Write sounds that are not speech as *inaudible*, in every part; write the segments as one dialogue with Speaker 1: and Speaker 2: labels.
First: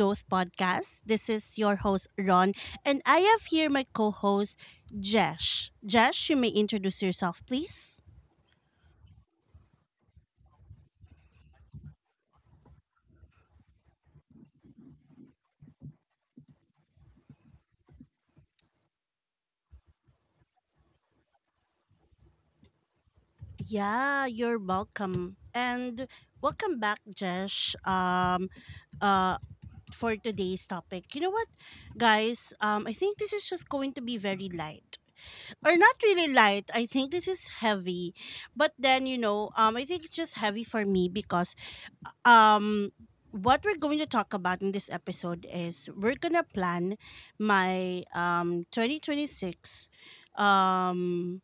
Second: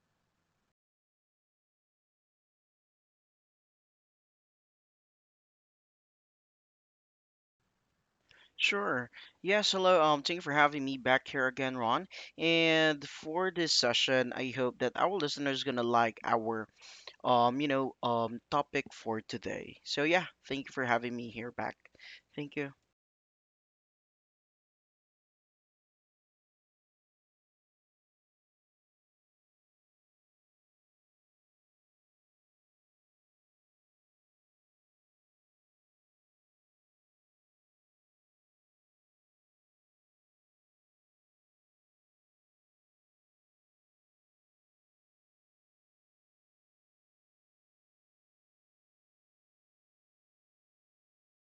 Speaker 1: Growth Podcast. This is your host, Ron, and I have here my co host, Jesh. Jesh, you may introduce yourself, please.
Speaker 2: Sure. Yes, hello. Thank you for having me back here again, Ron. And for this session, I hope that our listeners gonna like our topic for today. So yeah, thank you for having me here back. Thank you.
Speaker 1: Yeah, you're welcome. And welcome back, Jesh, uh, for today's topic. You know what, guys? I think this is just going to be very light. Or not really light. I think this is heavy. But then, I think it's just heavy for me because um what we're going to talk about in this episode is we're gonna plan my 2026 um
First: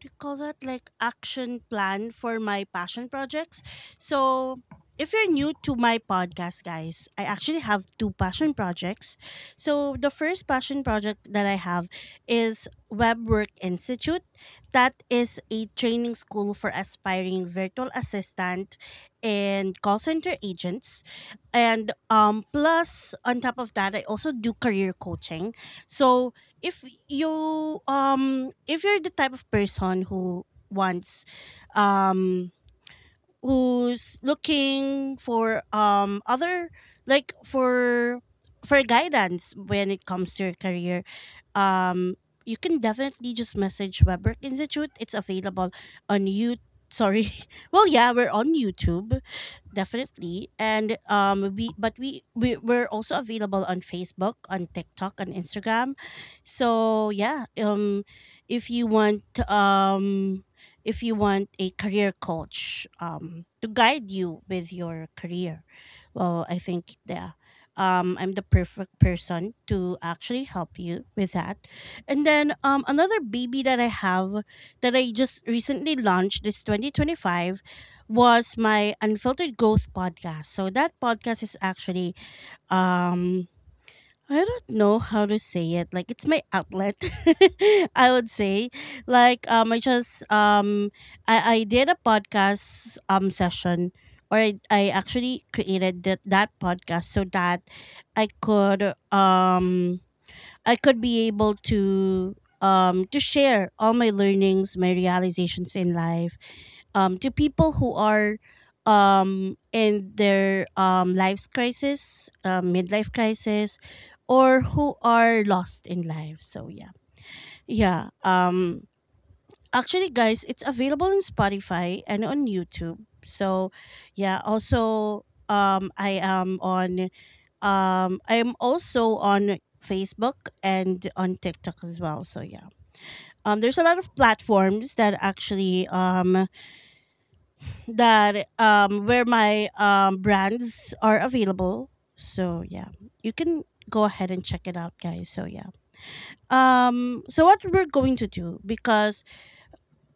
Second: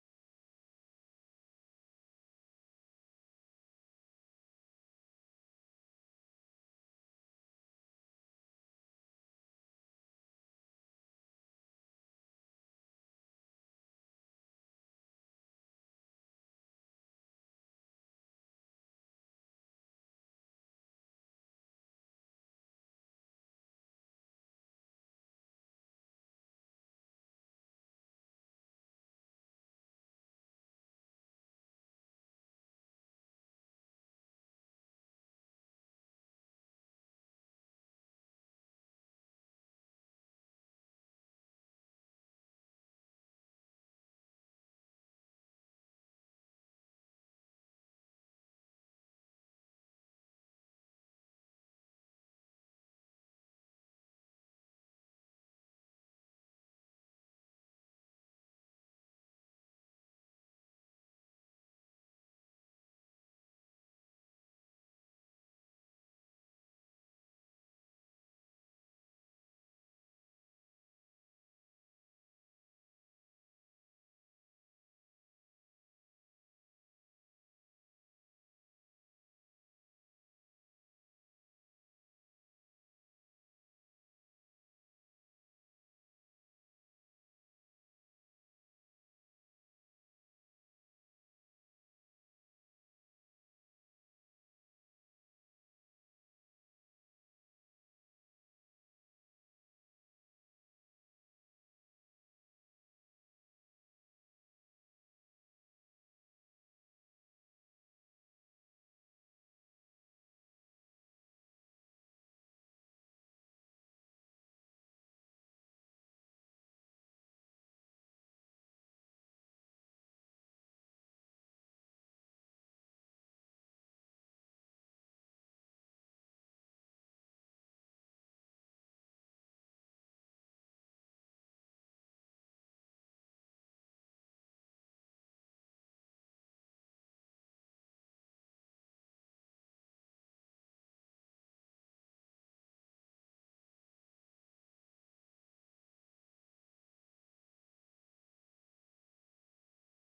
Speaker 1: do you call that like action plan for my passion projects? So if you're new to my podcast, guys, I actually have two passion projects. So the first passion project that I have is Web Work Institute. That is a training school for aspiring virtual assistant and call center agents, and plus on top of that, I also do career coaching. So if you if you're the type of person who wants um who's looking for other like for guidance when it comes to your career, um you can definitely just message Webwork Institute. It's available on you. Sorry. *laughs* Well, yeah, we're on YouTube definitely, and we but we we're also available on Facebook, on TikTok, on Instagram. So if you want um if you want a career coach to guide you with your career, well, I think, yeah, I'm the perfect person to actually help you with that. And then another baby that I have that I just recently launched this 2025 was my Unfiltered Growth podcast. So that podcast is actually um I don't know how to say it. Like, it's my outlet. *laughs* I would say like I just I did a podcast session. Or I actually created that podcast so that I could um I could be able to share all my learnings, my realizations in life, to people who are in their life's crisis, midlife crisis, or who are lost in life. So yeah, yeah. Actually, guys, it's available in Spotify and on YouTube. So yeah, also I am also on Facebook and on TikTok as well. So yeah, there's a lot of platforms that actually that where my brands are available. So yeah, you can go ahead and check it out, guys. So yeah. So what we're going to do, because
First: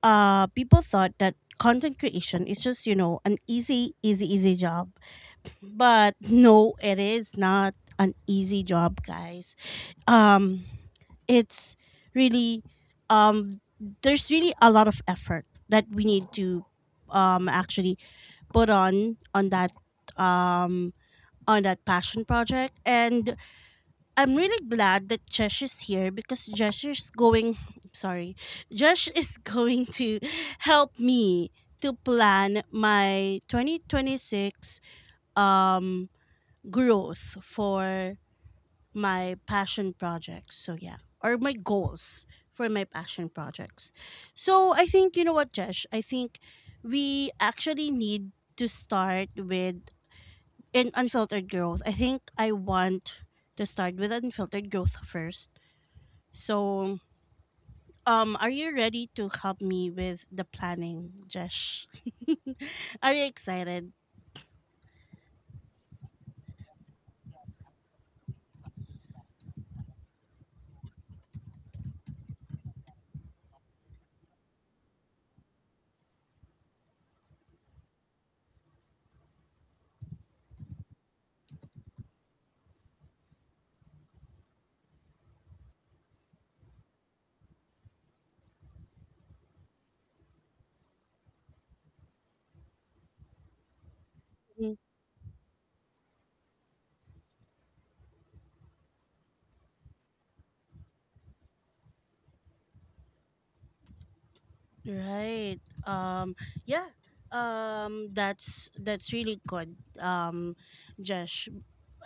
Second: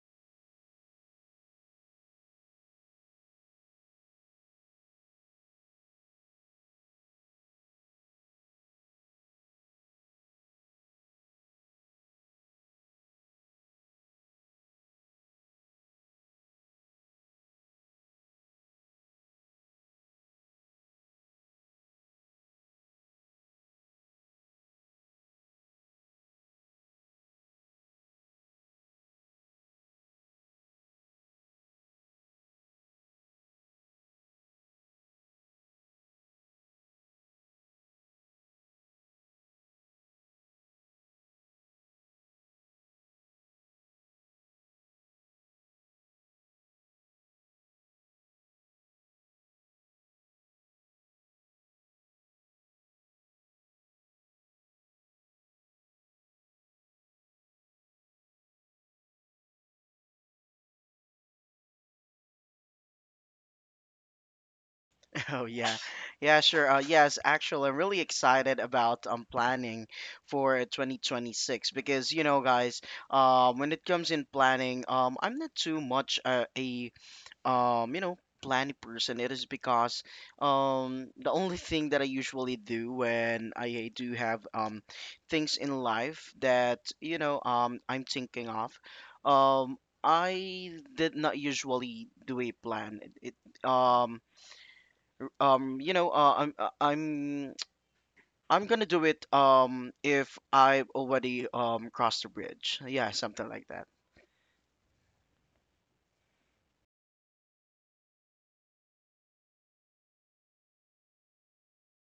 Speaker 1: people thought that content creation is just, you know, an easy job. But no, it is not an easy job, guys. Um it's really, um there's really a lot of effort that we need to actually put on that, um on that passion project. And I'm really glad that Jesh is here, because Jesh is going, sorry, Jesh *laughs* is going to help me to plan my 2026 um growth for my passion projects. So yeah, or my goals for my passion projects. So I think, you know what, Jesh, I think we actually need to start with, in Unfiltered Growth, I think I want to start with Unfiltered Growth first. So, are you ready to help me with the planning, Jesh? *laughs* Are you excited?
Speaker 2: *laughs* Oh yeah. Yeah, sure. Yes, actually, I'm really excited about planning for 2026 because you know, guys, when it comes in planning, I'm not too much a um you know planning person. It is because the only thing that I usually do when I do have things in life that I'm thinking of, um I did not usually do a plan. It,
Speaker 1: Mm.
Speaker 2: you know I'm *tsk* I'm gonna do it if I already crossed the bridge, yeah, something like that.
Speaker 1: Right. Um, yeah. That's really good. Jesh.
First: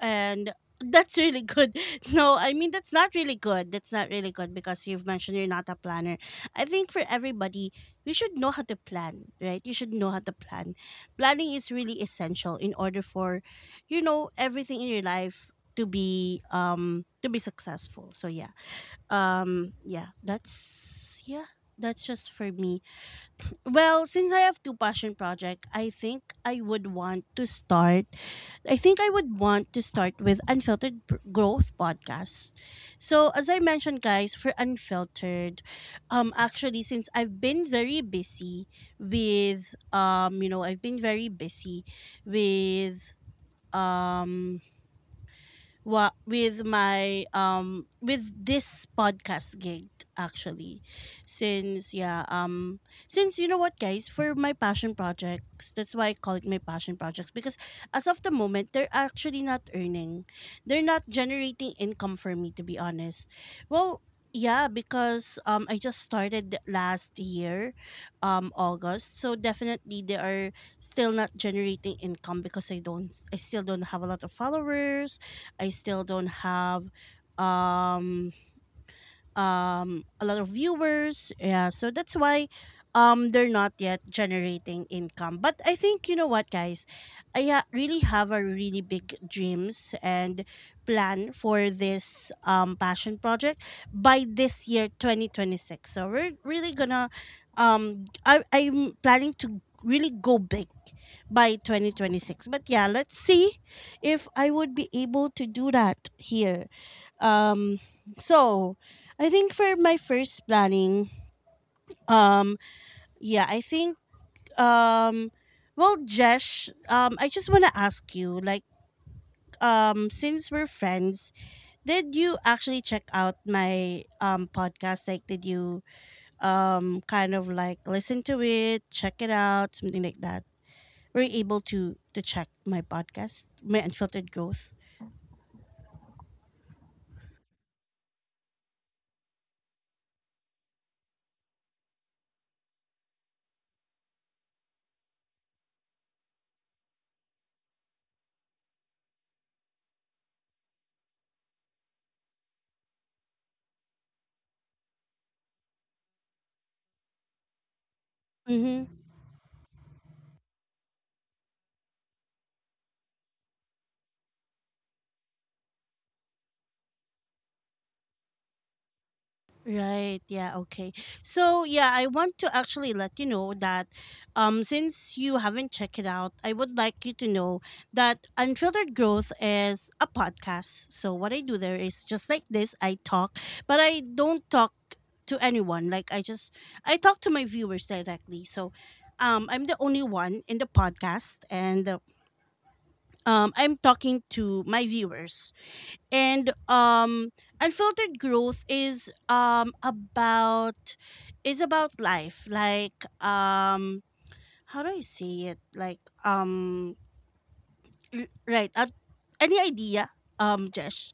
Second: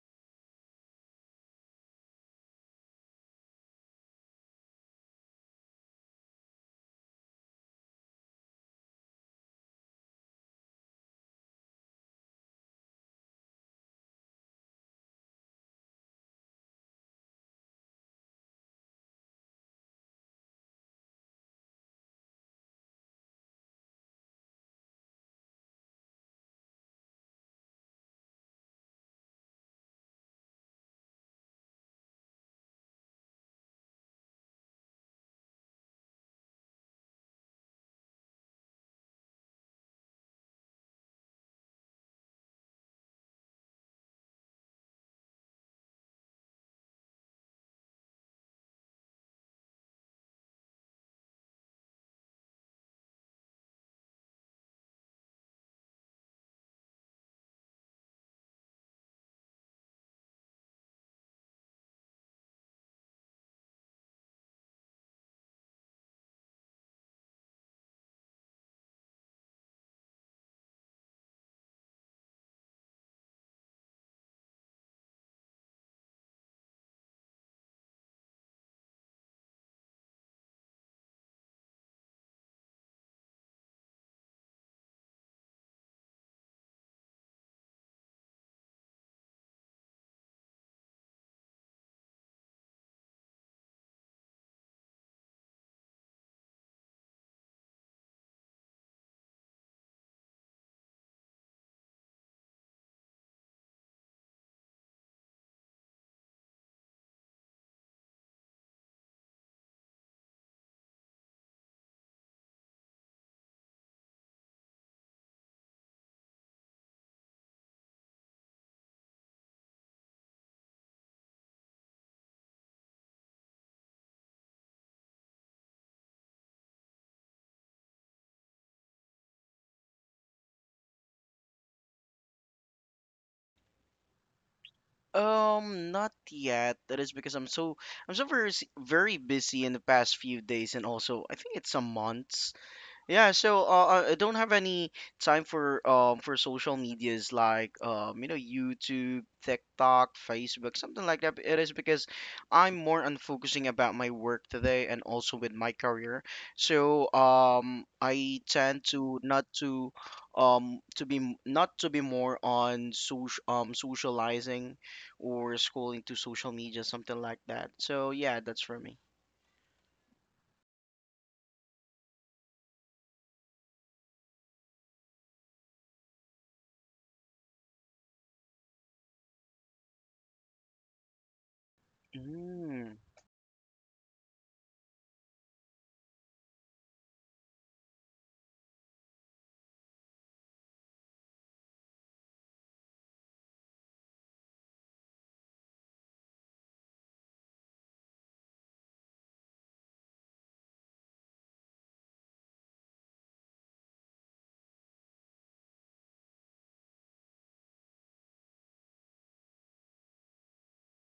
Speaker 1: And that's really good. *laughs* No, I mean, that's not really good. That's not really good, because you've mentioned you're not a planner. I think for everybody, you should know how to plan, right? You should know how to plan. Planning is really essential in order for, you know, everything in your life to be successful. So yeah. Yeah, that's just for me. Well, since I have two passion projects, I think I would want to start. I think I would want to start with Growth podcast. So, as I mentioned, guys, for Unfiltered, actually, since I've been very busy with, you know, I've been very busy with, um, with my with this podcast gig actually, since yeah um since, you know what, guys, for my passion projects, that's why I call it my passion projects, because as of the moment, they're actually not earning. They're not generating income, for me to be honest. Well, yeah, because I just started last year, August, so definitely they are still not generating income because I still don't have a lot of followers. I still don't have um a lot of viewers. Yeah, so that's why they're not yet generating income. But I think, you know what, guys, really have a really big dreams and plan for this passion project by this year 2026. So we're really gonna I'm planning to really go big by 2026, but yeah, let's see if I would be able to do that here. Um so I think for my first planning, um, yeah, I think, um, well, Jesh, I just wanna ask you, like, since we're friends, did you actually check out my podcast? Like, did you kind of like listen to it, check it out, something like that? Were you able to check my podcast, my Unfiltered Growth?
Speaker 2: Not yet. That is because I'm so, I'm so very, very busy in the past few days and also I think it's some months. Yeah, so I don't have any time for social medias like YouTube, TikTok, Facebook, something like that. It is because I'm more on focusing about my work today and also with my career. So I tend
Speaker 1: Mm-hmm.
Speaker 2: to not to to be not to be more on socializing or scrolling to social media, something like that. So yeah, that's for me.
Speaker 1: Right. Yeah. Okay. So yeah, I want to actually let you know that, since you haven't checked it out, I would like you to know that Unfiltered Growth is a podcast. So what I do there is just like this. I
Speaker 2: Mm.
Speaker 1: talk, but I don't talk to anyone. Like, I talk to my viewers directly. So, I'm the only one in the podcast, and I'm talking to my viewers and Unfiltered Growth is about is about life. Like, how do I say it? Like, right, any idea, Jesh?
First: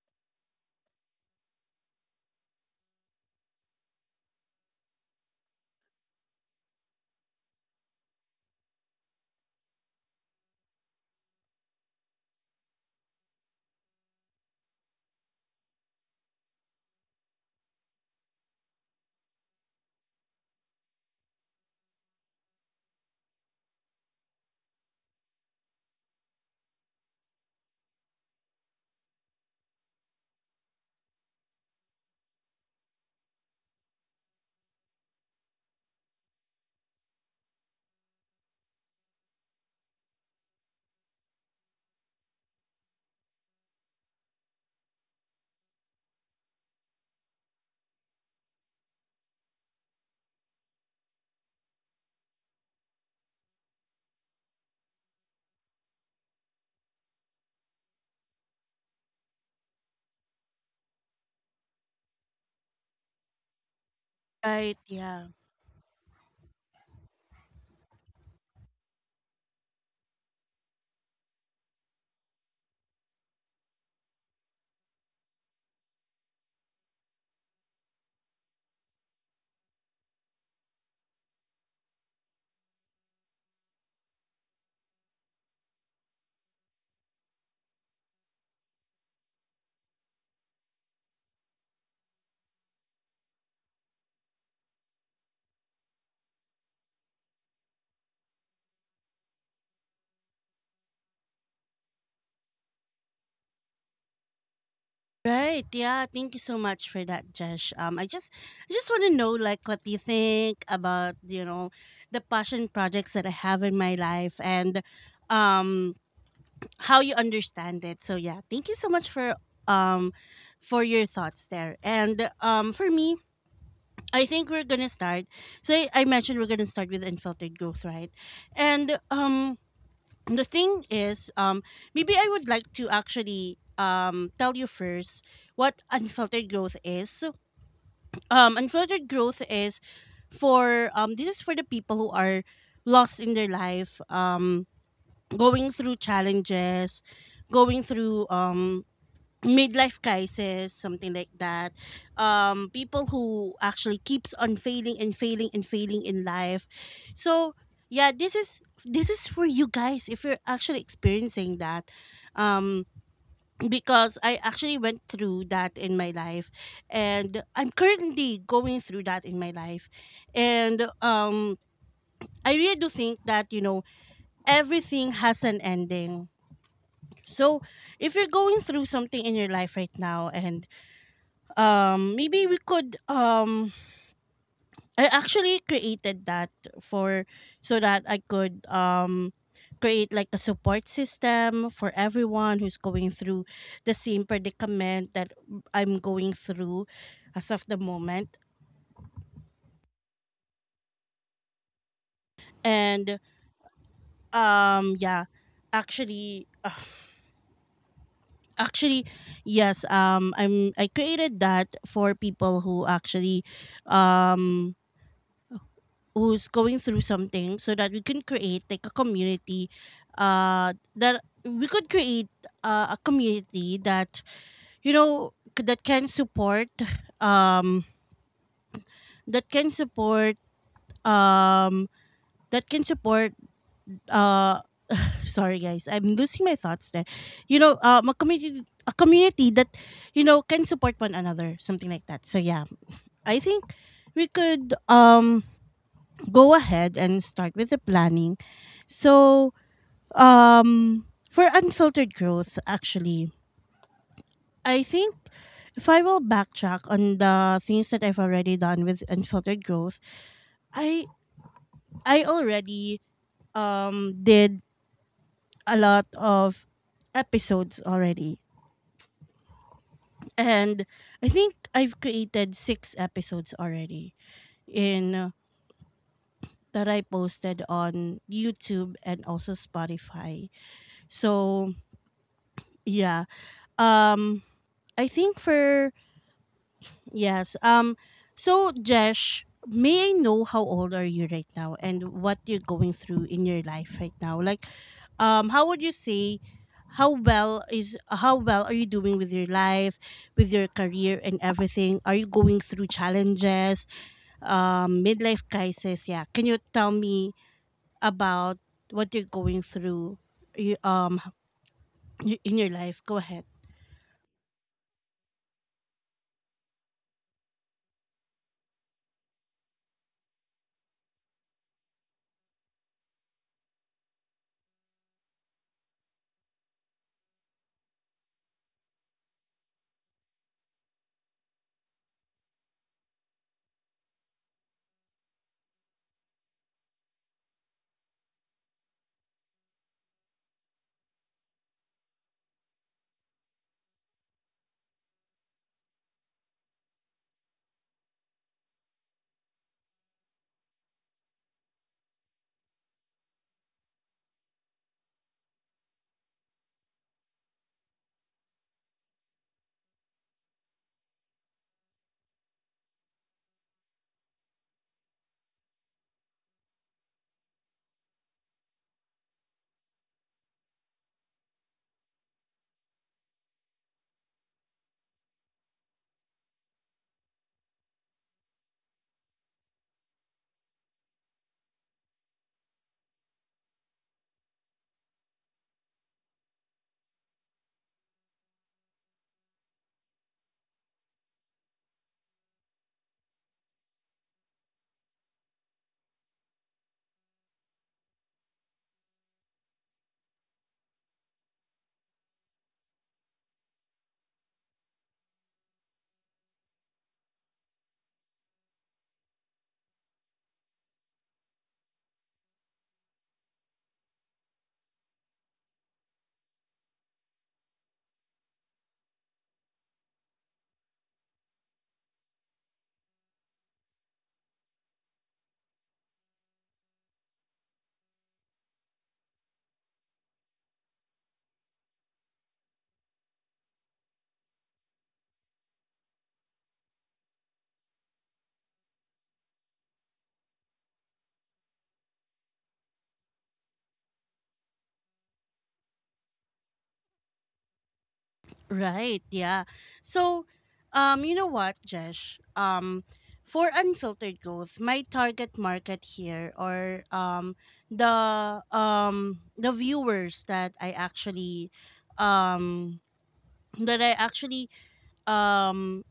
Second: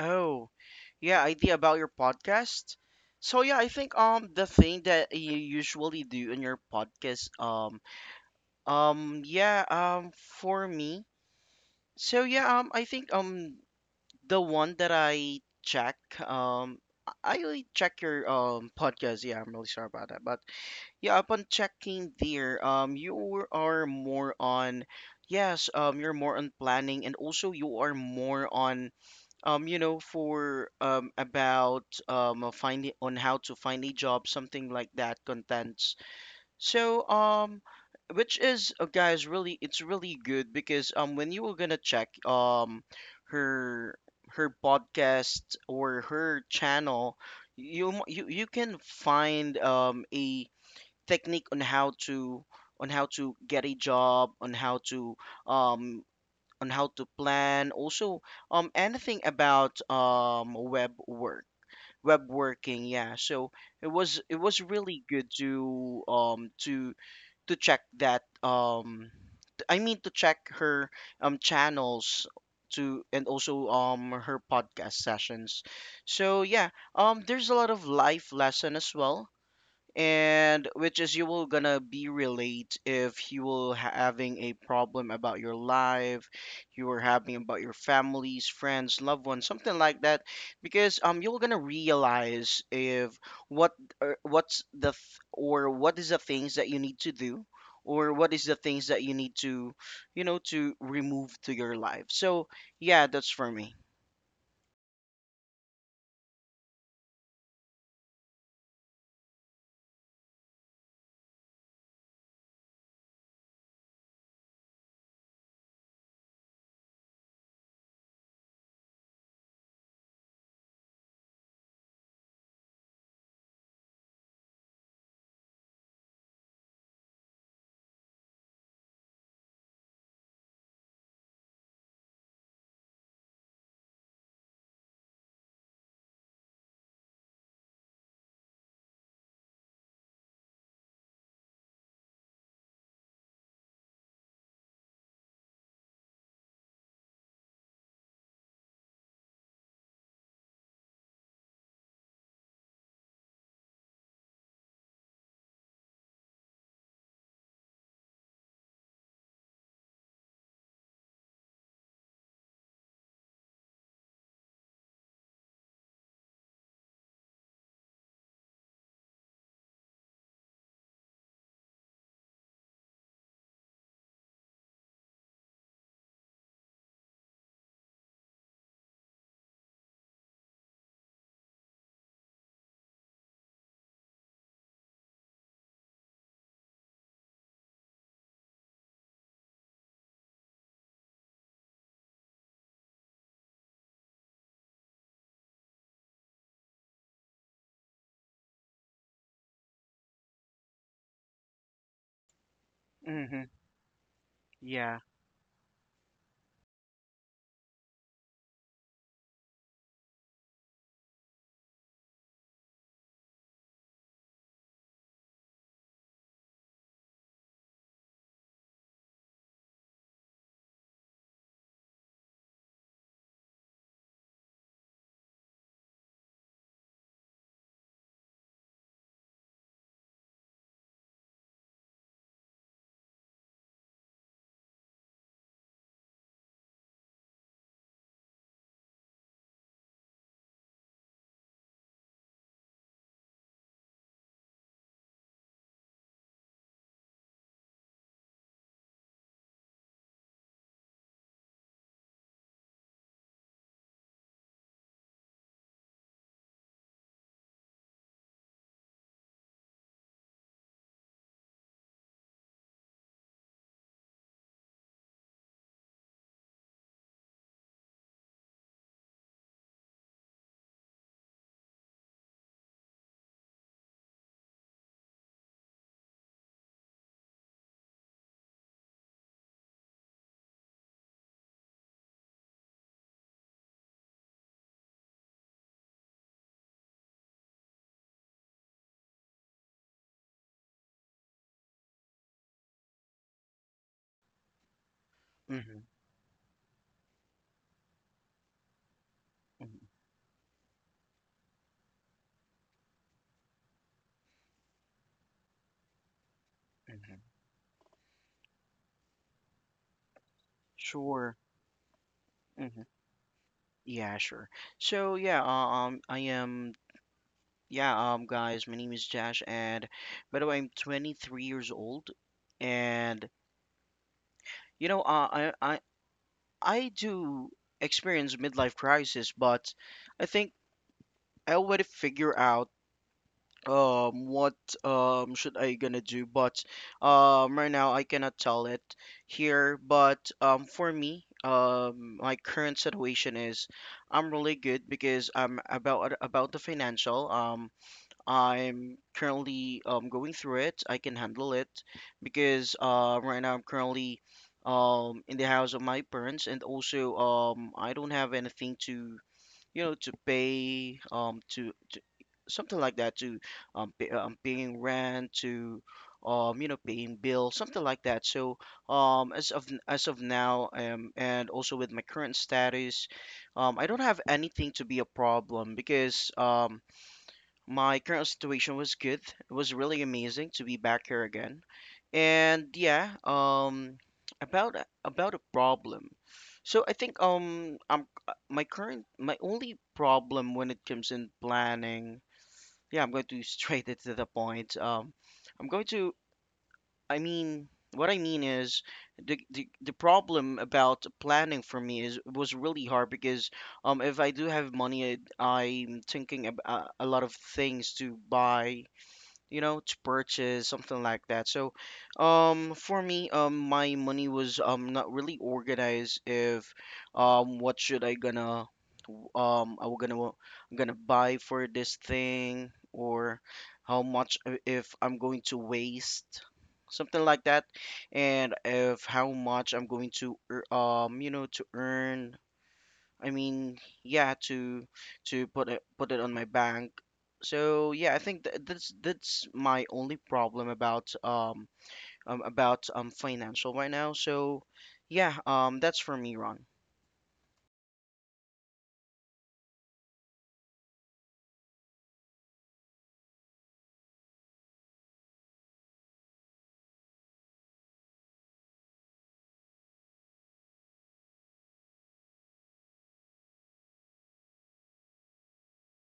Speaker 2: Oh, yeah, idea about your podcast. So yeah, I think the thing that you usually do in your podcast um yeah um for me. So yeah, I think the one that I check, um I only check your podcast. Yeah, I'm really sorry about that. But yeah, upon checking there, you are more on, yes, you're more on planning and also you are more on you know, for about finding on how to find a job, something like that, contents. So, which is, guys, really, it's really good because when you were gonna check her, her podcast or her channel, you you can find a technique on how to, on how to get a job, on how to, um on how to plan also anything about web work, web working. Yeah, so it was, it was
Speaker 1: Right,
Speaker 2: really
Speaker 1: yeah.
Speaker 2: good to check that, I mean to check her channels, to and also her podcast sessions. So yeah, there's a lot of life lesson as well, and which is you will gonna be relate if you will having a problem about your life, you are having about your families, friends, loved ones, something like that. Because you're gonna realize if what, or what is the things that you need to do, or what is the things that you need to, you know, to remove to your life. So yeah, that's for me.
Speaker 1: Right, yeah, thank you so much for that, Jesh. I just want to know like what you think about, you know, the passion projects that I have in my life and um how you understand it. So yeah, thank you so much um for your thoughts there. And for me, I think we're gonna start. So I mentioned we're gonna start with Unfiltered Growth, right? And the thing is, um, maybe I would like to actually tell you first what Unfiltered Growth is. So, Unfiltered Growth is for this is for the people who are lost in their life, going through challenges, going through midlife crisis, something like that. People who actually keeps on failing and failing and failing in life. So yeah, this is for you guys if you're actually experiencing that. Um, because I actually went through that in my life, and I'm currently going through that in my life, and I really do think that, you know, everything has an ending. So if you're going through something in your life right now, and maybe we could I actually created that for, so that I could create like a support system for everyone who's going through the same predicament that I'm going through as of the moment. And
Speaker 2: Hmm. Yeah.
Speaker 1: yeah, actually ugh, actually, yes, I created that for people who actually um who's going through something, so that we can create like a community, that we could create a community that, you know, that can support, um that can support um that can support uh sorry guys, I'm losing my thoughts there. You know, a community that, you know, can support one another, something like that. So yeah, I think we could go ahead and start with the planning. So, um, for Unfiltered Growth, actually, I think if I will backtrack on the things that I've already done with Unfiltered Growth, I I already did a lot of episodes already, and I think I've created 6 episodes already in that I posted on YouTube and also Spotify. So yeah, um, I think for, yes. So, Jesh, may I know how old are you right now and what you're going through in your life right now? Like, how would
Speaker 2: Hmm.
Speaker 1: you say, how well are you doing with your
Speaker 2: Hmm.
Speaker 1: life, with your career and everything? Are you going through challenges, midlife crisis? Yeah. Can you tell me
Speaker 2: Hmm.
Speaker 1: about what you're going through, y- um,
Speaker 2: Sure.
Speaker 1: in your life? Go ahead.
Speaker 2: Yeah, sure. So yeah, I am. Yeah, guys, my name is Josh, and by the way, I'm 23 years old, and you know, I do experience midlife crisis, but I think I already figure out what should I gonna do, but right now I cannot tell it here. But for me, my current situation is I'm really good because I'm about the financial. I'm currently going through it. I can handle it because right now I'm currently in the house of my parents, and also I don't have anything to, you know, to pay, to something like that, to pay, paying rent to, you know, paying bills, something like that. So as of, as of now, and also with my current status, I don't have anything to be a problem because my current situation was good. It was really amazing to be back here again. And yeah, about about a problem. So I think I'm my current, my only problem when it comes in planning. Yeah, I'm going to *laughs* straight it to the point. I'm going to, I mean, what I mean is the, the problem about planning for me is was really hard because if I do have money, I'm thinking about a lot of things to buy, you know, to purchase, something like that. So for me, my money was not really organized if what should I gonna, I was gonna, buy for this thing, or how much if I'm going to waste, something like that, and if how much I'm going to you know, to earn, I mean, yeah, to, put it, put it on my bank. So yeah, I think th that's my only problem about financial right now. So yeah, that's for me, Ron.
Speaker 1: Right, yeah. So, you know what, Jesh? For Unfiltered Growth, my target market here are the viewers that um I actually um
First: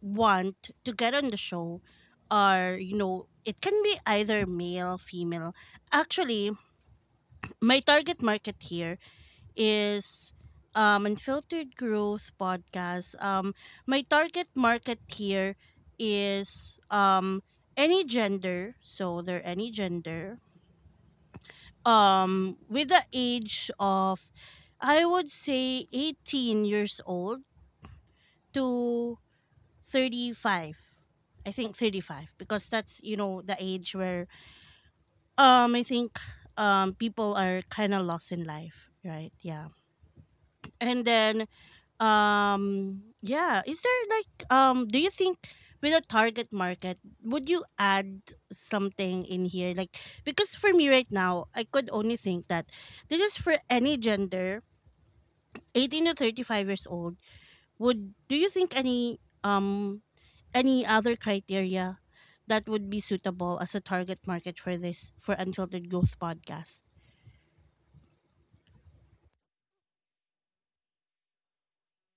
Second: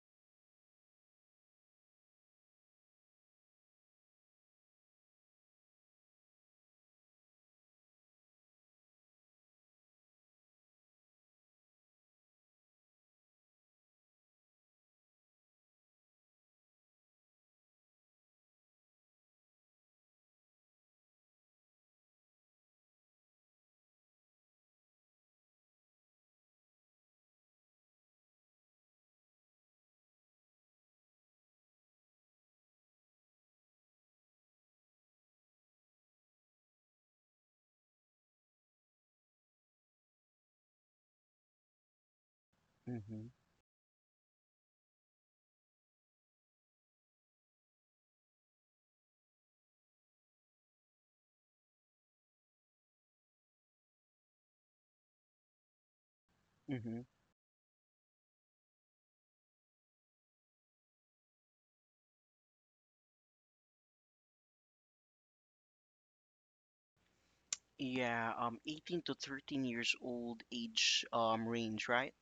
Speaker 1: want to get on the show are, you know, it can be either male, female. Actually, my target market here is Unfiltered Growth Podcast. My target market here is any gender, so they're any gender with the age of, I would say, 18 years old to 35. I think 35, because that's, you know, the age where I think people are kind of lost in life, right? Yeah. And then
Speaker 2: Mm-hmm.
Speaker 1: yeah. Is there like do you think, with a target market, would you add something in here? Like, because for me right now I could only think that this is for any gender, 18 to 35 years
Speaker 2: Mm-hmm.
Speaker 1: old. Would, do you think any other criteria that would be suitable as a target market for this, for unfiltered growth podcast?
Speaker 2: Yeah, 18 to 13 years old age range, right?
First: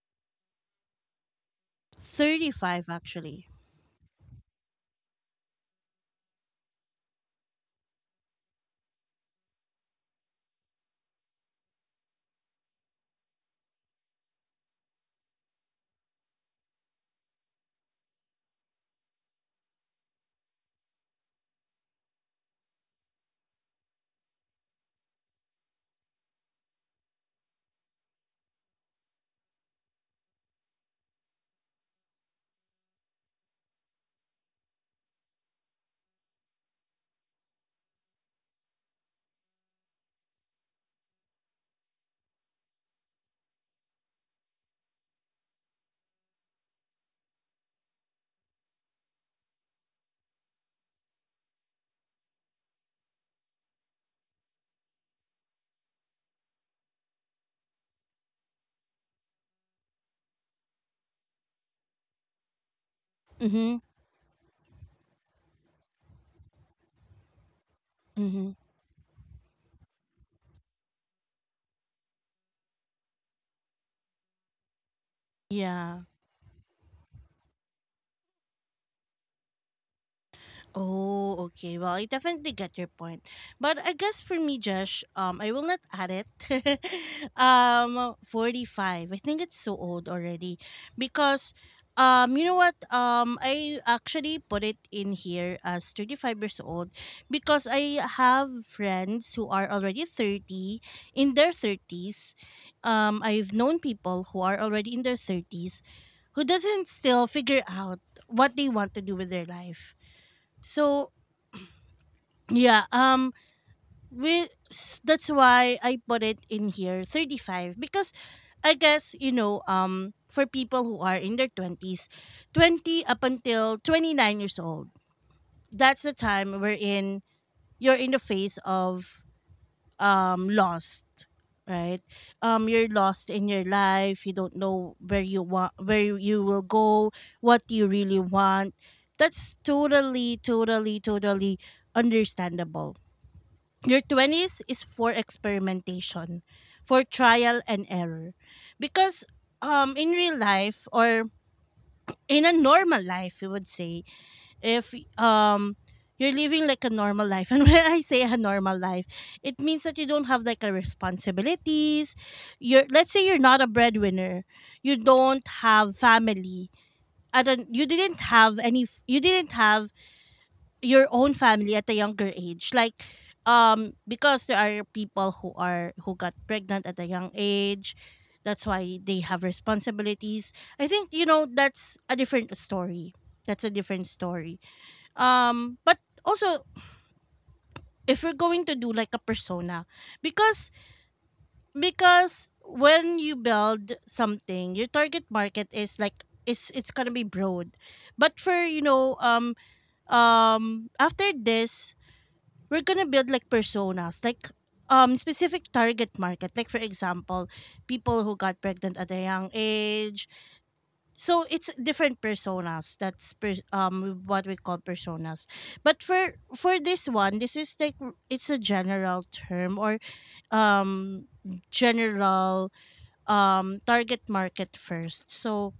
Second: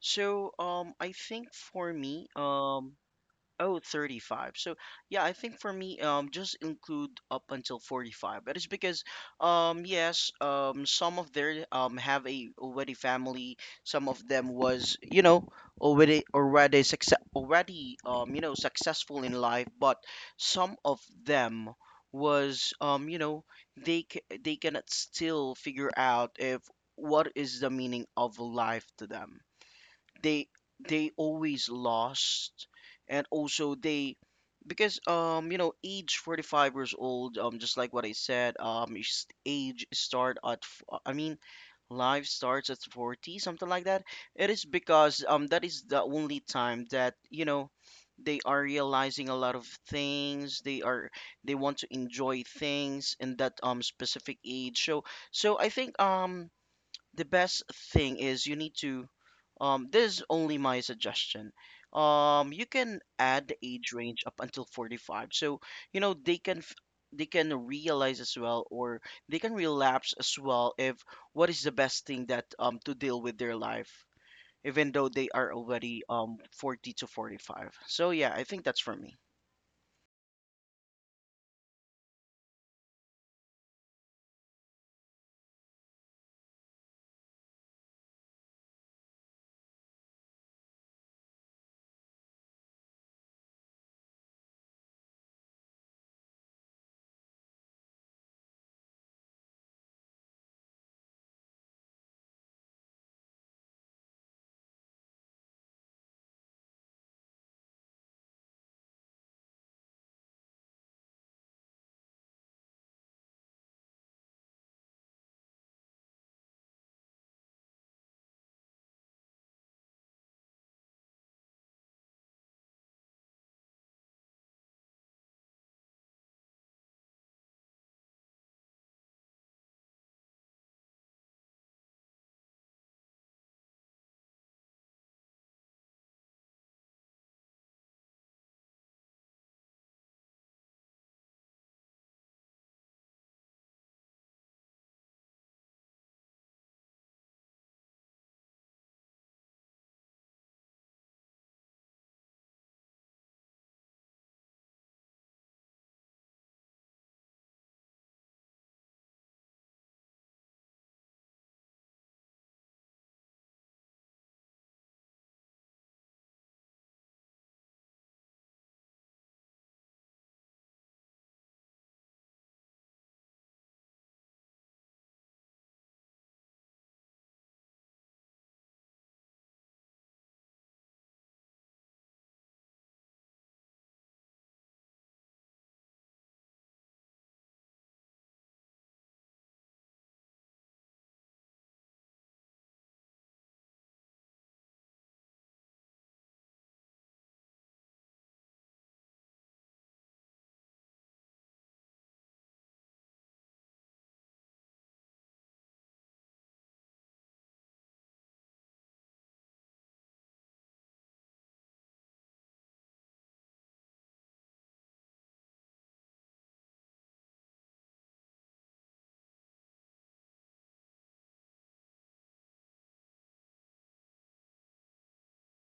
Speaker 2: So I think for me,
Speaker 1: 35
Speaker 2: um.
Speaker 1: actually.
Speaker 2: Oh, 35. So yeah, I think for me, just include up until 45. That is because, yes, some of their have a already family. Some of them was, you know, already, success already, you know, successful in life, but some of them was you know, they c they cannot still figure out if what is the meaning of life to them. They They always lost, and also they, because you know, age 45 years old, just like what I said, age start at I mean life starts at 40, something like that. It is because that is the only time that, you know, they are realizing a lot of things. They are, they want to enjoy things in that specific age. So so I think the best thing is you need to, this is only my suggestion, you can add the
Speaker 1: Mhm.
Speaker 2: age range up until 45 so you know they can they can realize as
Speaker 1: Mhm.
Speaker 2: well, or they can relapse as well if what is the best thing that to deal with their life, even though they are
Speaker 1: Yeah.
Speaker 2: already 40 to 45. So yeah, I think that's for me.
Speaker 1: Oh, okay. Well, I definitely get your point. But I guess for me, Josh, I will not add it. *laughs* 45. I think it's so old already, because you know what? I actually put it in here as 35 years old, because I have friends who are already 30, in their 30s. I've known people who are already in their 30s who doesn't still figure out what they want to do with their life. So yeah, that's why I put it in here 35, because I guess, you know, for people who are in their twenties, 20 up until 29 years old, that's the time wherein you're in the phase of lost, right? You're lost in your life. You don't know where you want, where you will go, what you really want. That's totally, totally, totally understandable. Your 20s is for experimentation, for trial and error. Because in real life, or in a normal life, you would say, if you're living like a normal life. *laughs* And when I say a normal life, it means that you don't have like a responsibilities. You're, let's say you're not a breadwinner. You don't have family. I don't you didn't have your own family at a younger age, like because there are people who are who got pregnant at a young age, that's why they have responsibilities. I think, you know, that's a different story. That's a different story. But also, if we're going to do like a persona, because because when you build something, your target market is like it's gonna be broad. But for, you know, after this, we're gonna build like personas, like specific target market. Like, for example, people who got pregnant at a young age. So it's different personas. That's what we call personas. But for this one, this is like it's a general term, or um general target market first. So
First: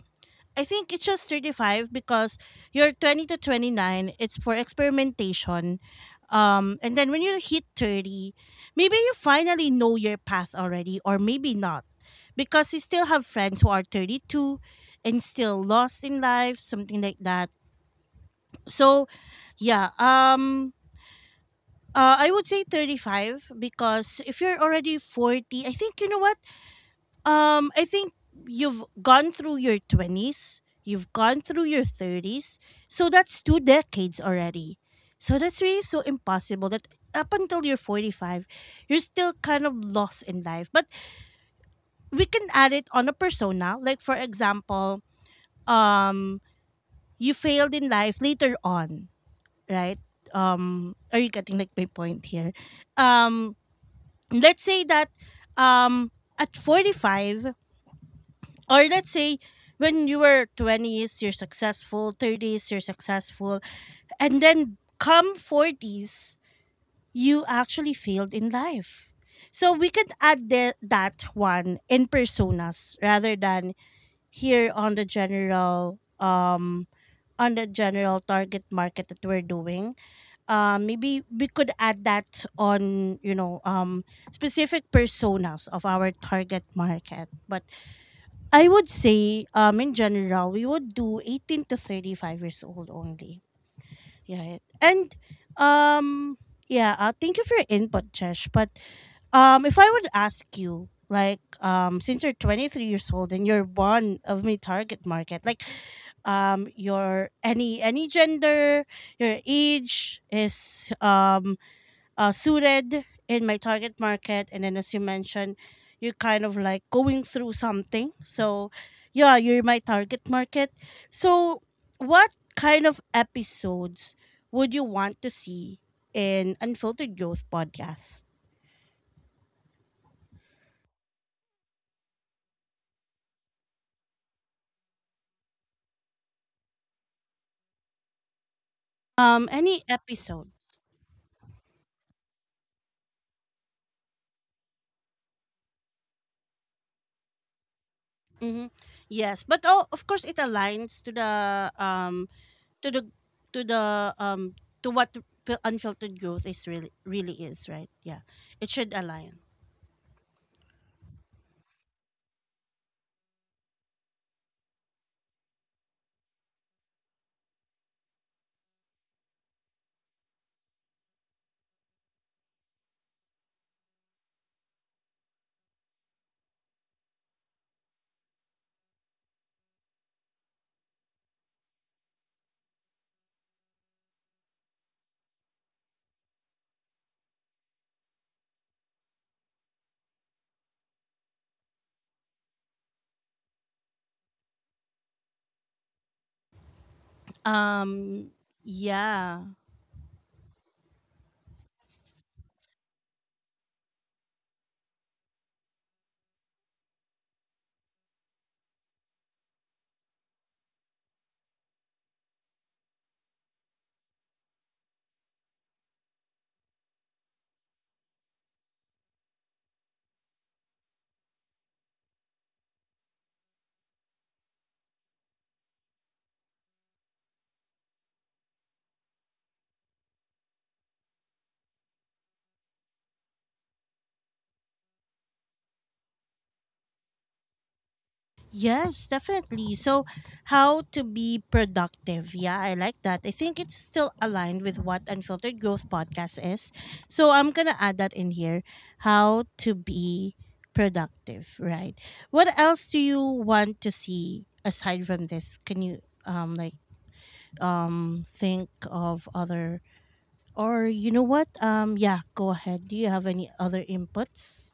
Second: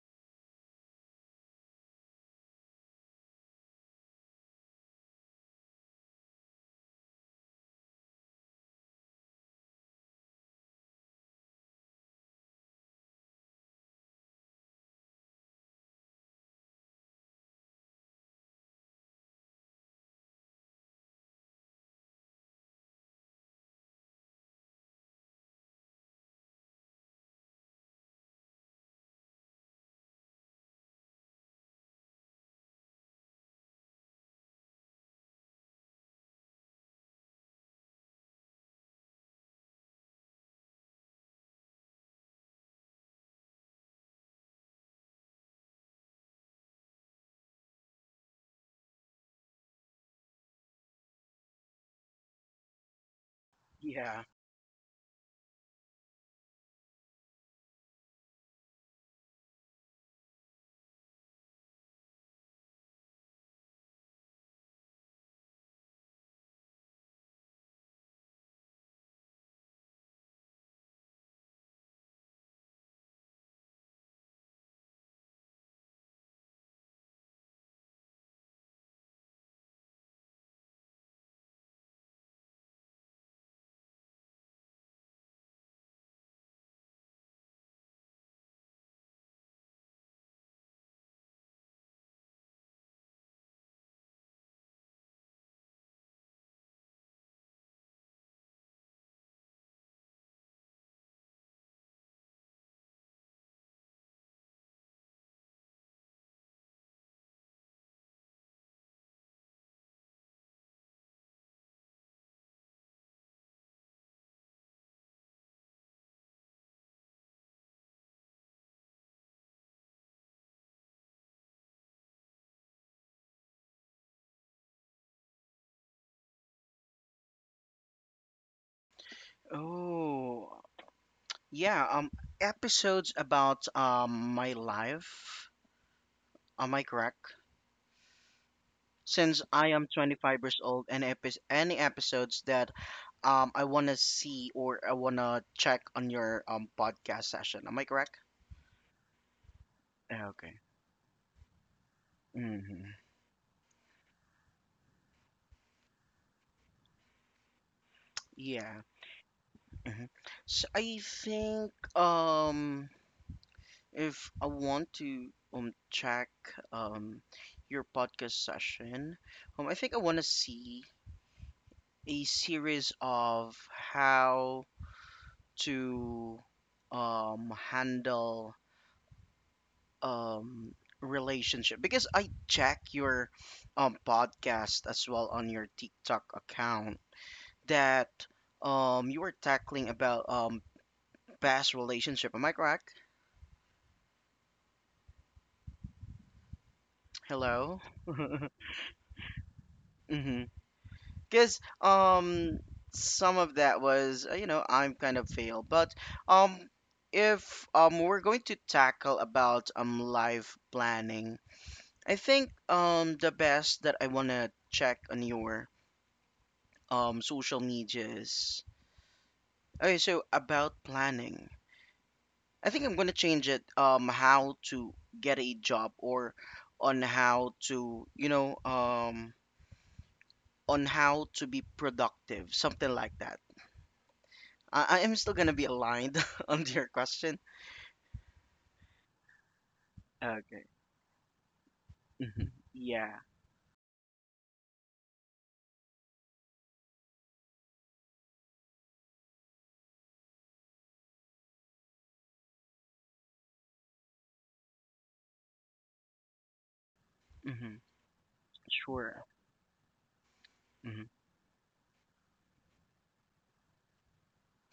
Speaker 1: I think it shows 35 because you're 20 to 29, it's for experimentation. And then when you hit 30, maybe you finally know your path already, or maybe not. Because you still have friends who are 32 and still lost in life, something like that. So, yeah, I would say 35 because if you're already 40, I think, you know what? I think you've gone through your 20s, you've gone through your 30s. So that's two decades already. So that's really so impossible that up until you're 45, you're still kind of lost in life. But we can add it on a persona. Like, for example, um, you failed in life later on, right? Are you getting like my point here? Um,
Speaker 2: Yeah.
Speaker 1: let's say that, um, at 45, or let's say when you were 20s you're successful, 30s you're successful, and then come 40s you actually failed in life. So we could add that one in personas rather than here on the general target market that we're doing. Maybe we could add that on, you know, specific personas of our target market. But I would say, in general, we would do 18 to 35 years old only. Yeah. And, um, yeah, thank you for your input, Chesh. But if I would ask you, like, since you're 23 years old and you're one of my target market, like, your any gender, your age is suited in my target market. And then, as you mentioned, you're kind of like going through something. So, yeah, you're my target market. So, what kind of episodes would you want to see in Unfiltered Growth podcast?
Speaker 2: Oh yeah, episodes about my life, am I correct? Since I
Speaker 1: Any
Speaker 2: am 25
Speaker 1: episode?
Speaker 2: years old, and if it's any episodes that I want to see or I want to check on your podcast session. Am I correct?
Speaker 1: Mm-hmm. Yes, but oh, of course, it
Speaker 2: Okay.
Speaker 1: aligns to the um to the
Speaker 2: Hmm.
Speaker 1: to the um to what unfiltered growth is really really is, right? Yeah, it
Speaker 2: Yeah.
Speaker 1: should align.
Speaker 2: Hmm. So I think if I want to check um your podcast session, I think I want to see a series of how to handle um relationship, because I check your podcast as well on your TikTok account that you were tackling about past relationship. Am I correct? Hello? *laughs*
Speaker 1: Um, yeah.
Speaker 2: Mm-hmm. Because some of that was, you know, I'm kind of failed. But um if we're going to tackle about life planning, I think the best that I wanna check on your social medias. Okay, so about planning. I think I'm gonna change it, how to get a job, or on how to, you know, on how to be productive, something like that. I am still gonna be aligned *laughs* on your question.
Speaker 1: Yes, definitely. So,
Speaker 2: Okay.
Speaker 1: how to be productive.
Speaker 2: Hmm.
Speaker 1: Yeah, I like
Speaker 2: Yeah.
Speaker 1: that. I think it's still aligned with what Unfiltered Growth Podcast is. So, I'm going to add that in here, how to be productive, right? What else do you want to see aside from this? Can you, like,
Speaker 2: Hmm.
Speaker 1: think
Speaker 2: Sure.
Speaker 1: of other, or
Speaker 2: Hmm.
Speaker 1: you know what? Yeah, go ahead. Do you have any other inputs?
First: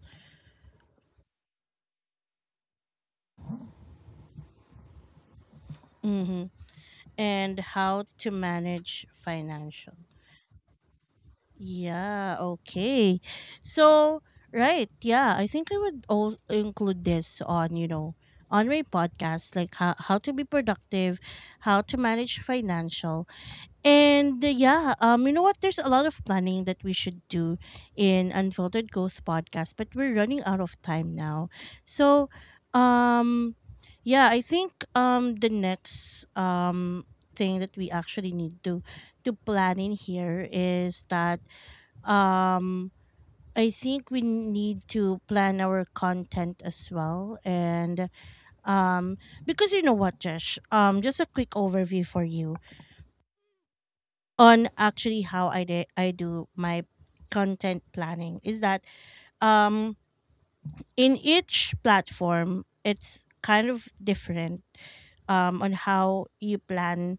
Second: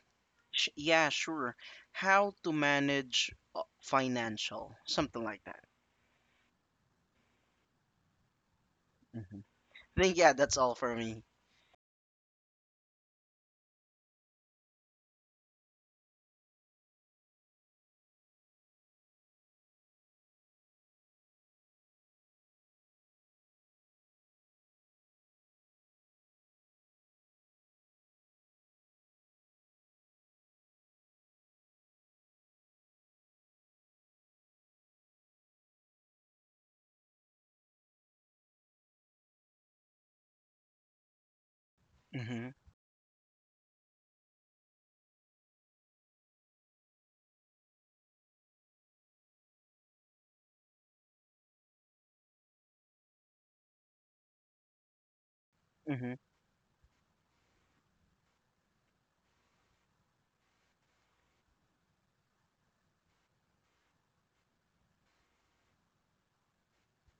Speaker 2: Yeah, sure. How to manage, financial, something like that.
Speaker 1: Mm-hmm. And how to manage
Speaker 2: Hmm.
Speaker 1: financial.
Speaker 2: I think, yeah, that's all for me.
Speaker 1: Yeah, okay. So, right, yeah, I think I would all include this on, you know, on my podcast, like how to be productive, how to manage financial. And yeah, you know what? There's a lot of planning that we should do in Unfiltered Growth podcast, but we're running out of time now. So, um, yeah, I think the next thing that we actually need to plan in here is that
Speaker 2: Hmm.
Speaker 1: um I think we need to plan our content as well. And um because you know what, Josh, just a quick overview for you on, actually, how I
Speaker 2: Hmm.
Speaker 1: do my content planning is that um in each platform it's kind of different on how you plan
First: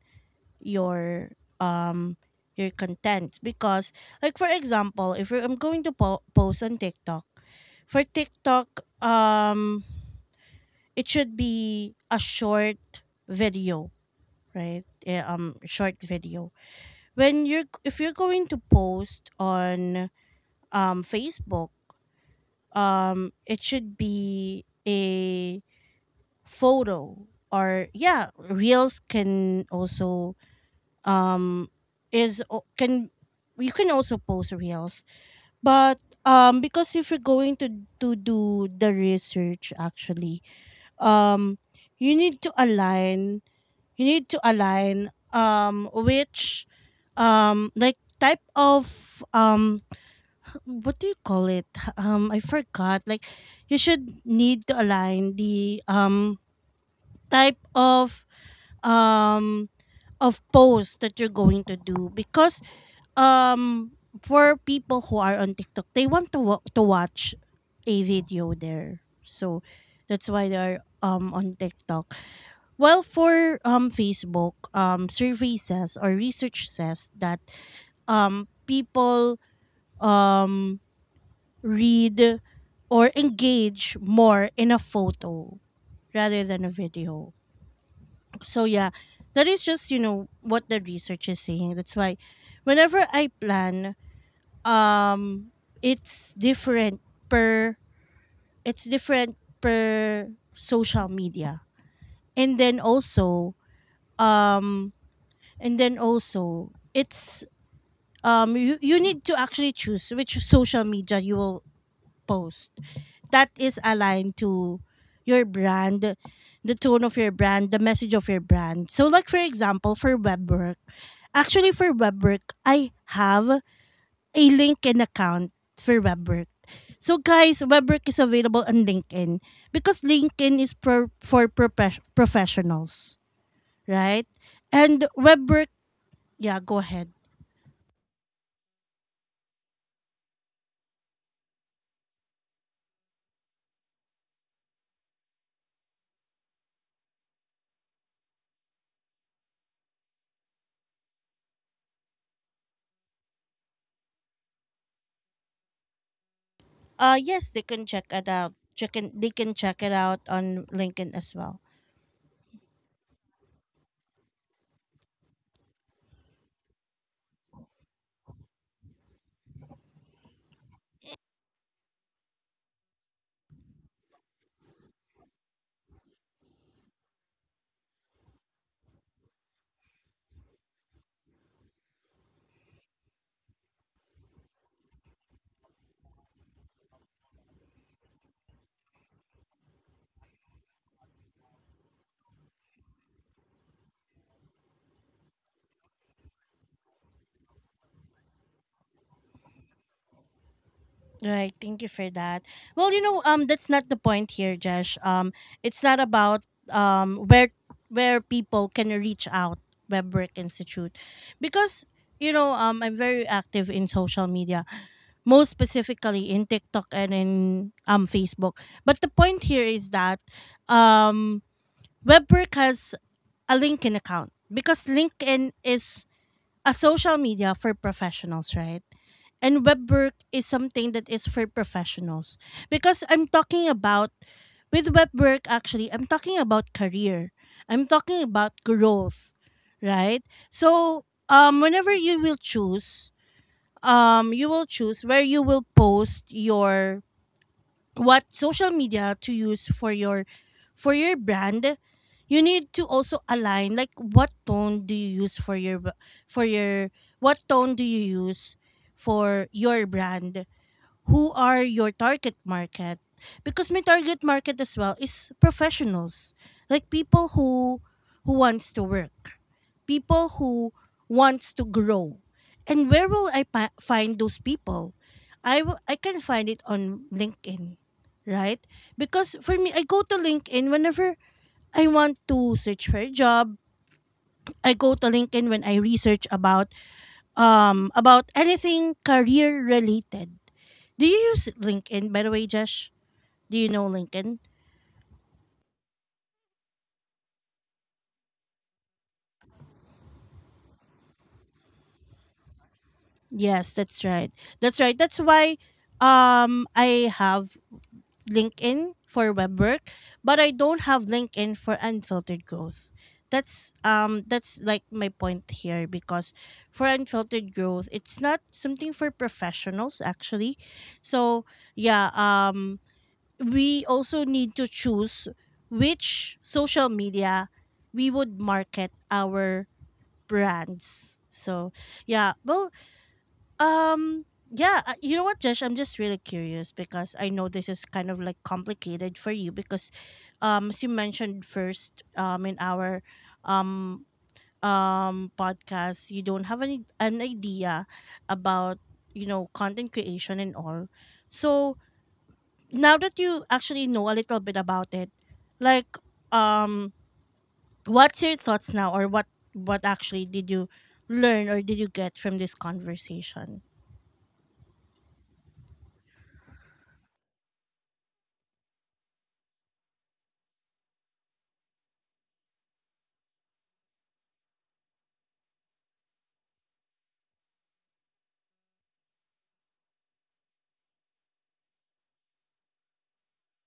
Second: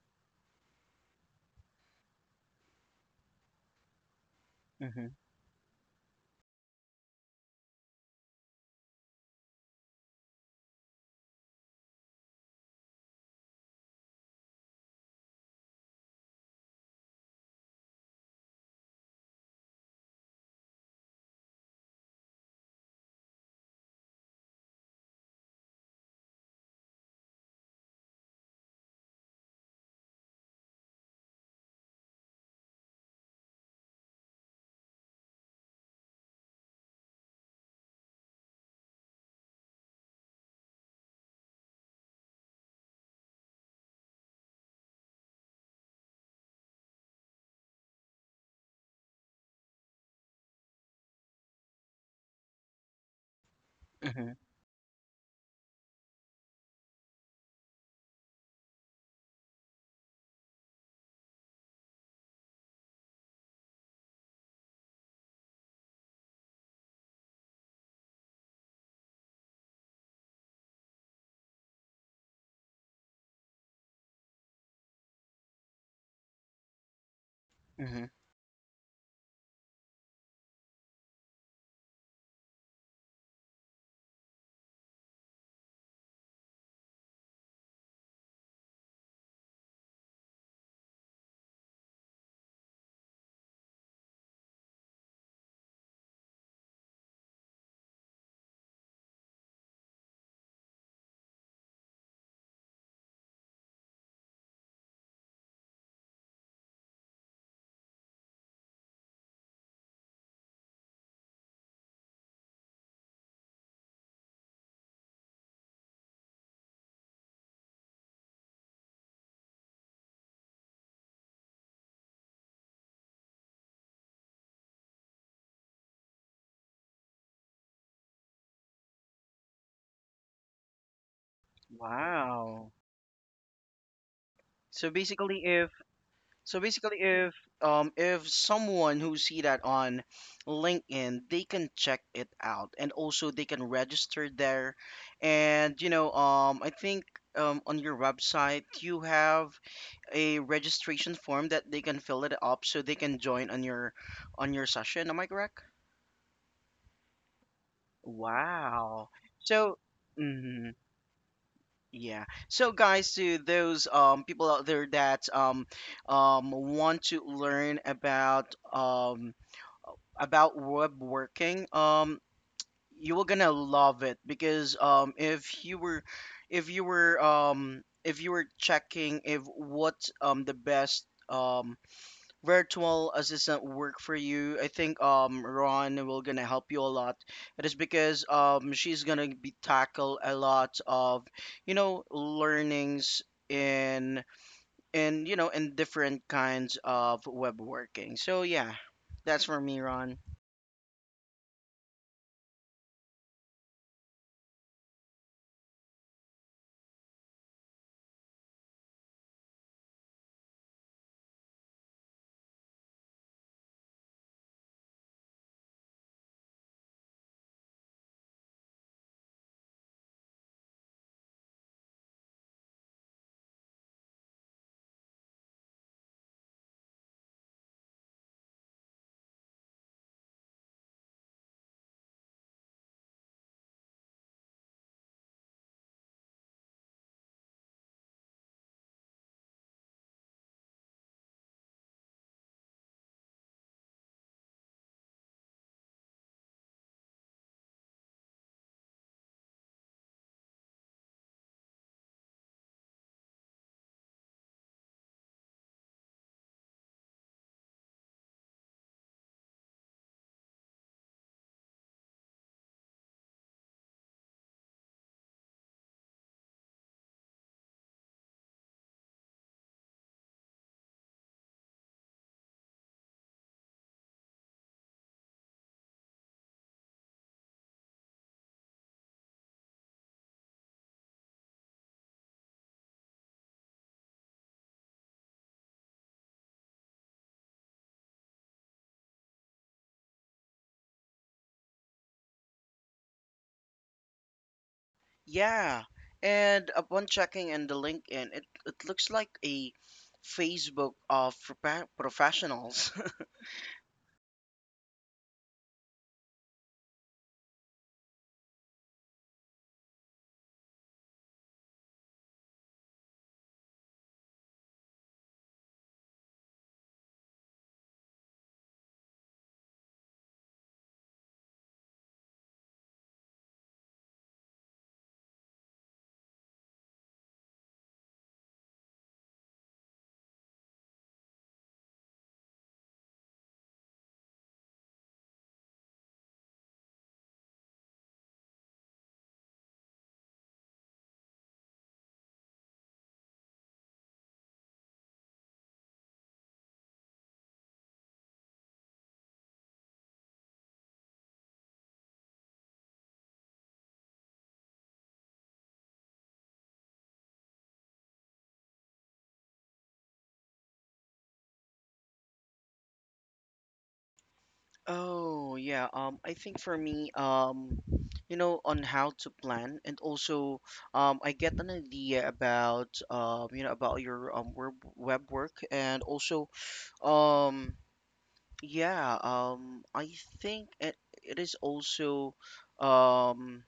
Speaker 1: your um your content. Because like, for
Speaker 2: Hmm.
Speaker 1: example, if you're, I'm going to post on TikTok, for TikTok, it should be a short video, right? Short video when you're if you're going to post on Facebook, it should be a photo, or yeah, reels can also um can, you can also post reels. But because if you're going to do the research, actually, um you need to align, you need to align which like type of what do you call it, I forgot, like, you should
Speaker 2: Mm-hmm.
Speaker 1: need to align the type um of post that you're going to do. Because um for people who are on TikTok, they want to to watch a video there. So that's why they're on TikTok. Well, for Facebook, survey says, or research says, that
Speaker 2: Mm-hmm.
Speaker 1: people um read or engage more in a photo rather than a video. So yeah, that is just, you know what, the research is saying. That's why whenever I plan, um it's different per it's different per social media. And then also, um and then also it's you need to actually choose which social media you will post that is aligned to your brand, the tone of your brand, the message of your brand. So, like, for example, for web work, actually for web work, I have a LinkedIn account for WebWork. So guys, WebWork is available on LinkedIn, because LinkedIn is for
Speaker 2: Wow.
Speaker 1: professionals, right?
Speaker 2: So
Speaker 1: And
Speaker 2: basically,
Speaker 1: WebWork,
Speaker 2: if, so
Speaker 1: yeah, go
Speaker 2: basically
Speaker 1: ahead.
Speaker 2: if someone who see that on LinkedIn, they can check it out and also they can register there. And you know, I think on your website you have a registration form that they can fill it up so they can join on your, on your session. Am I correct?
Speaker 1: Uh, yes, they can check it out. Check
Speaker 2: Wow.
Speaker 1: in, they can
Speaker 2: So.
Speaker 1: check it out on
Speaker 2: Mhm.
Speaker 1: LinkedIn as well.
Speaker 2: Yeah. So guys, to those people out there that want to learn about web working, you were gonna love it because if you were checking if what the best virtual assistant work for you, I think Ron will gonna help you a lot. It is because she's gonna be tackle a lot of, you know, learnings in, you know, in different kinds of web working. So yeah, that's for me, Ron.
Speaker 1: Right, thank you for that. Well, you know, that's not the point here, Josh. It's not about where people can reach out Webwork Institute, because you know, I'm very active in social media, most specifically in TikTok and in Facebook. But the point here is that um Webwork has a LinkedIn account, because LinkedIn is a social media for professionals, right? And web work is something that is for professionals. Because I'm talking about, with web work, actually, I'm talking about career, I'm talking about growth, right? So, whenever you will choose where you will post your, what social media to use for your, for your brand, you need to also align, like, what tone do you use for your for your, what tone do you use for your brand, who are your target market. Because my target market as well is professionals, like people who wants to work, people who wants to grow. And where will I find those people? I can find it on LinkedIn, right? Because for me, I go to LinkedIn whenever I want to search for a job. I go to LinkedIn when I research about anything career related. Do you use LinkedIn, by the way, Josh? Do you know LinkedIn?
Speaker 2: Yeah, and upon checking in the LinkedIn, it looks like a Facebook of professionals.
Speaker 1: Yes, that's right. That's right. That's why I have LinkedIn for web work, but I don't have LinkedIn for unfiltered growth. That's like my point here, because for unfiltered growth, it's not something for professionals actually. So yeah, we also need to choose which social media we would market our brands. So yeah, well, yeah, you know what, Josh? I'm just really curious because I know this is kind of like complicated for you, because, as you mentioned first, in our, um, podcast, you don't have any an idea about, you know, content creation and all. So now that you actually know a little bit about it, like um what's your thoughts now, or what actually did you learn, or did you get from this conversation?
Speaker 2: Oh, yeah. I think for me, you know, on how to plan, and also, I get an idea about, you know, about your web work, and also, um, yeah, I think it is also, um,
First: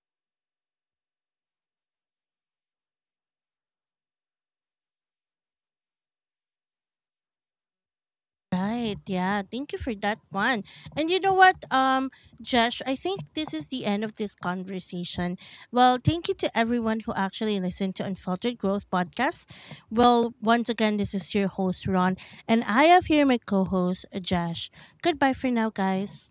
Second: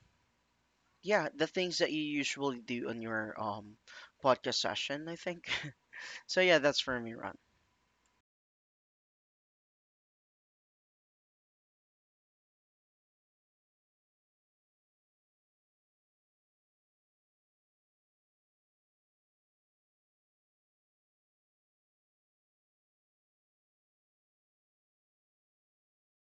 Speaker 2: yeah, the things that you usually do on your podcast session, I think. *laughs* So yeah, that's for me, Ron.
Speaker 1: Right. Yeah. Thank you for that one. And you know what, Josh, I think this is the end of this conversation. Well, thank you to everyone who actually listened to Unfiltered Growth Podcast. Well, once again, this is your host, Ron, and I have here my co host, Josh. Goodbye for now, guys.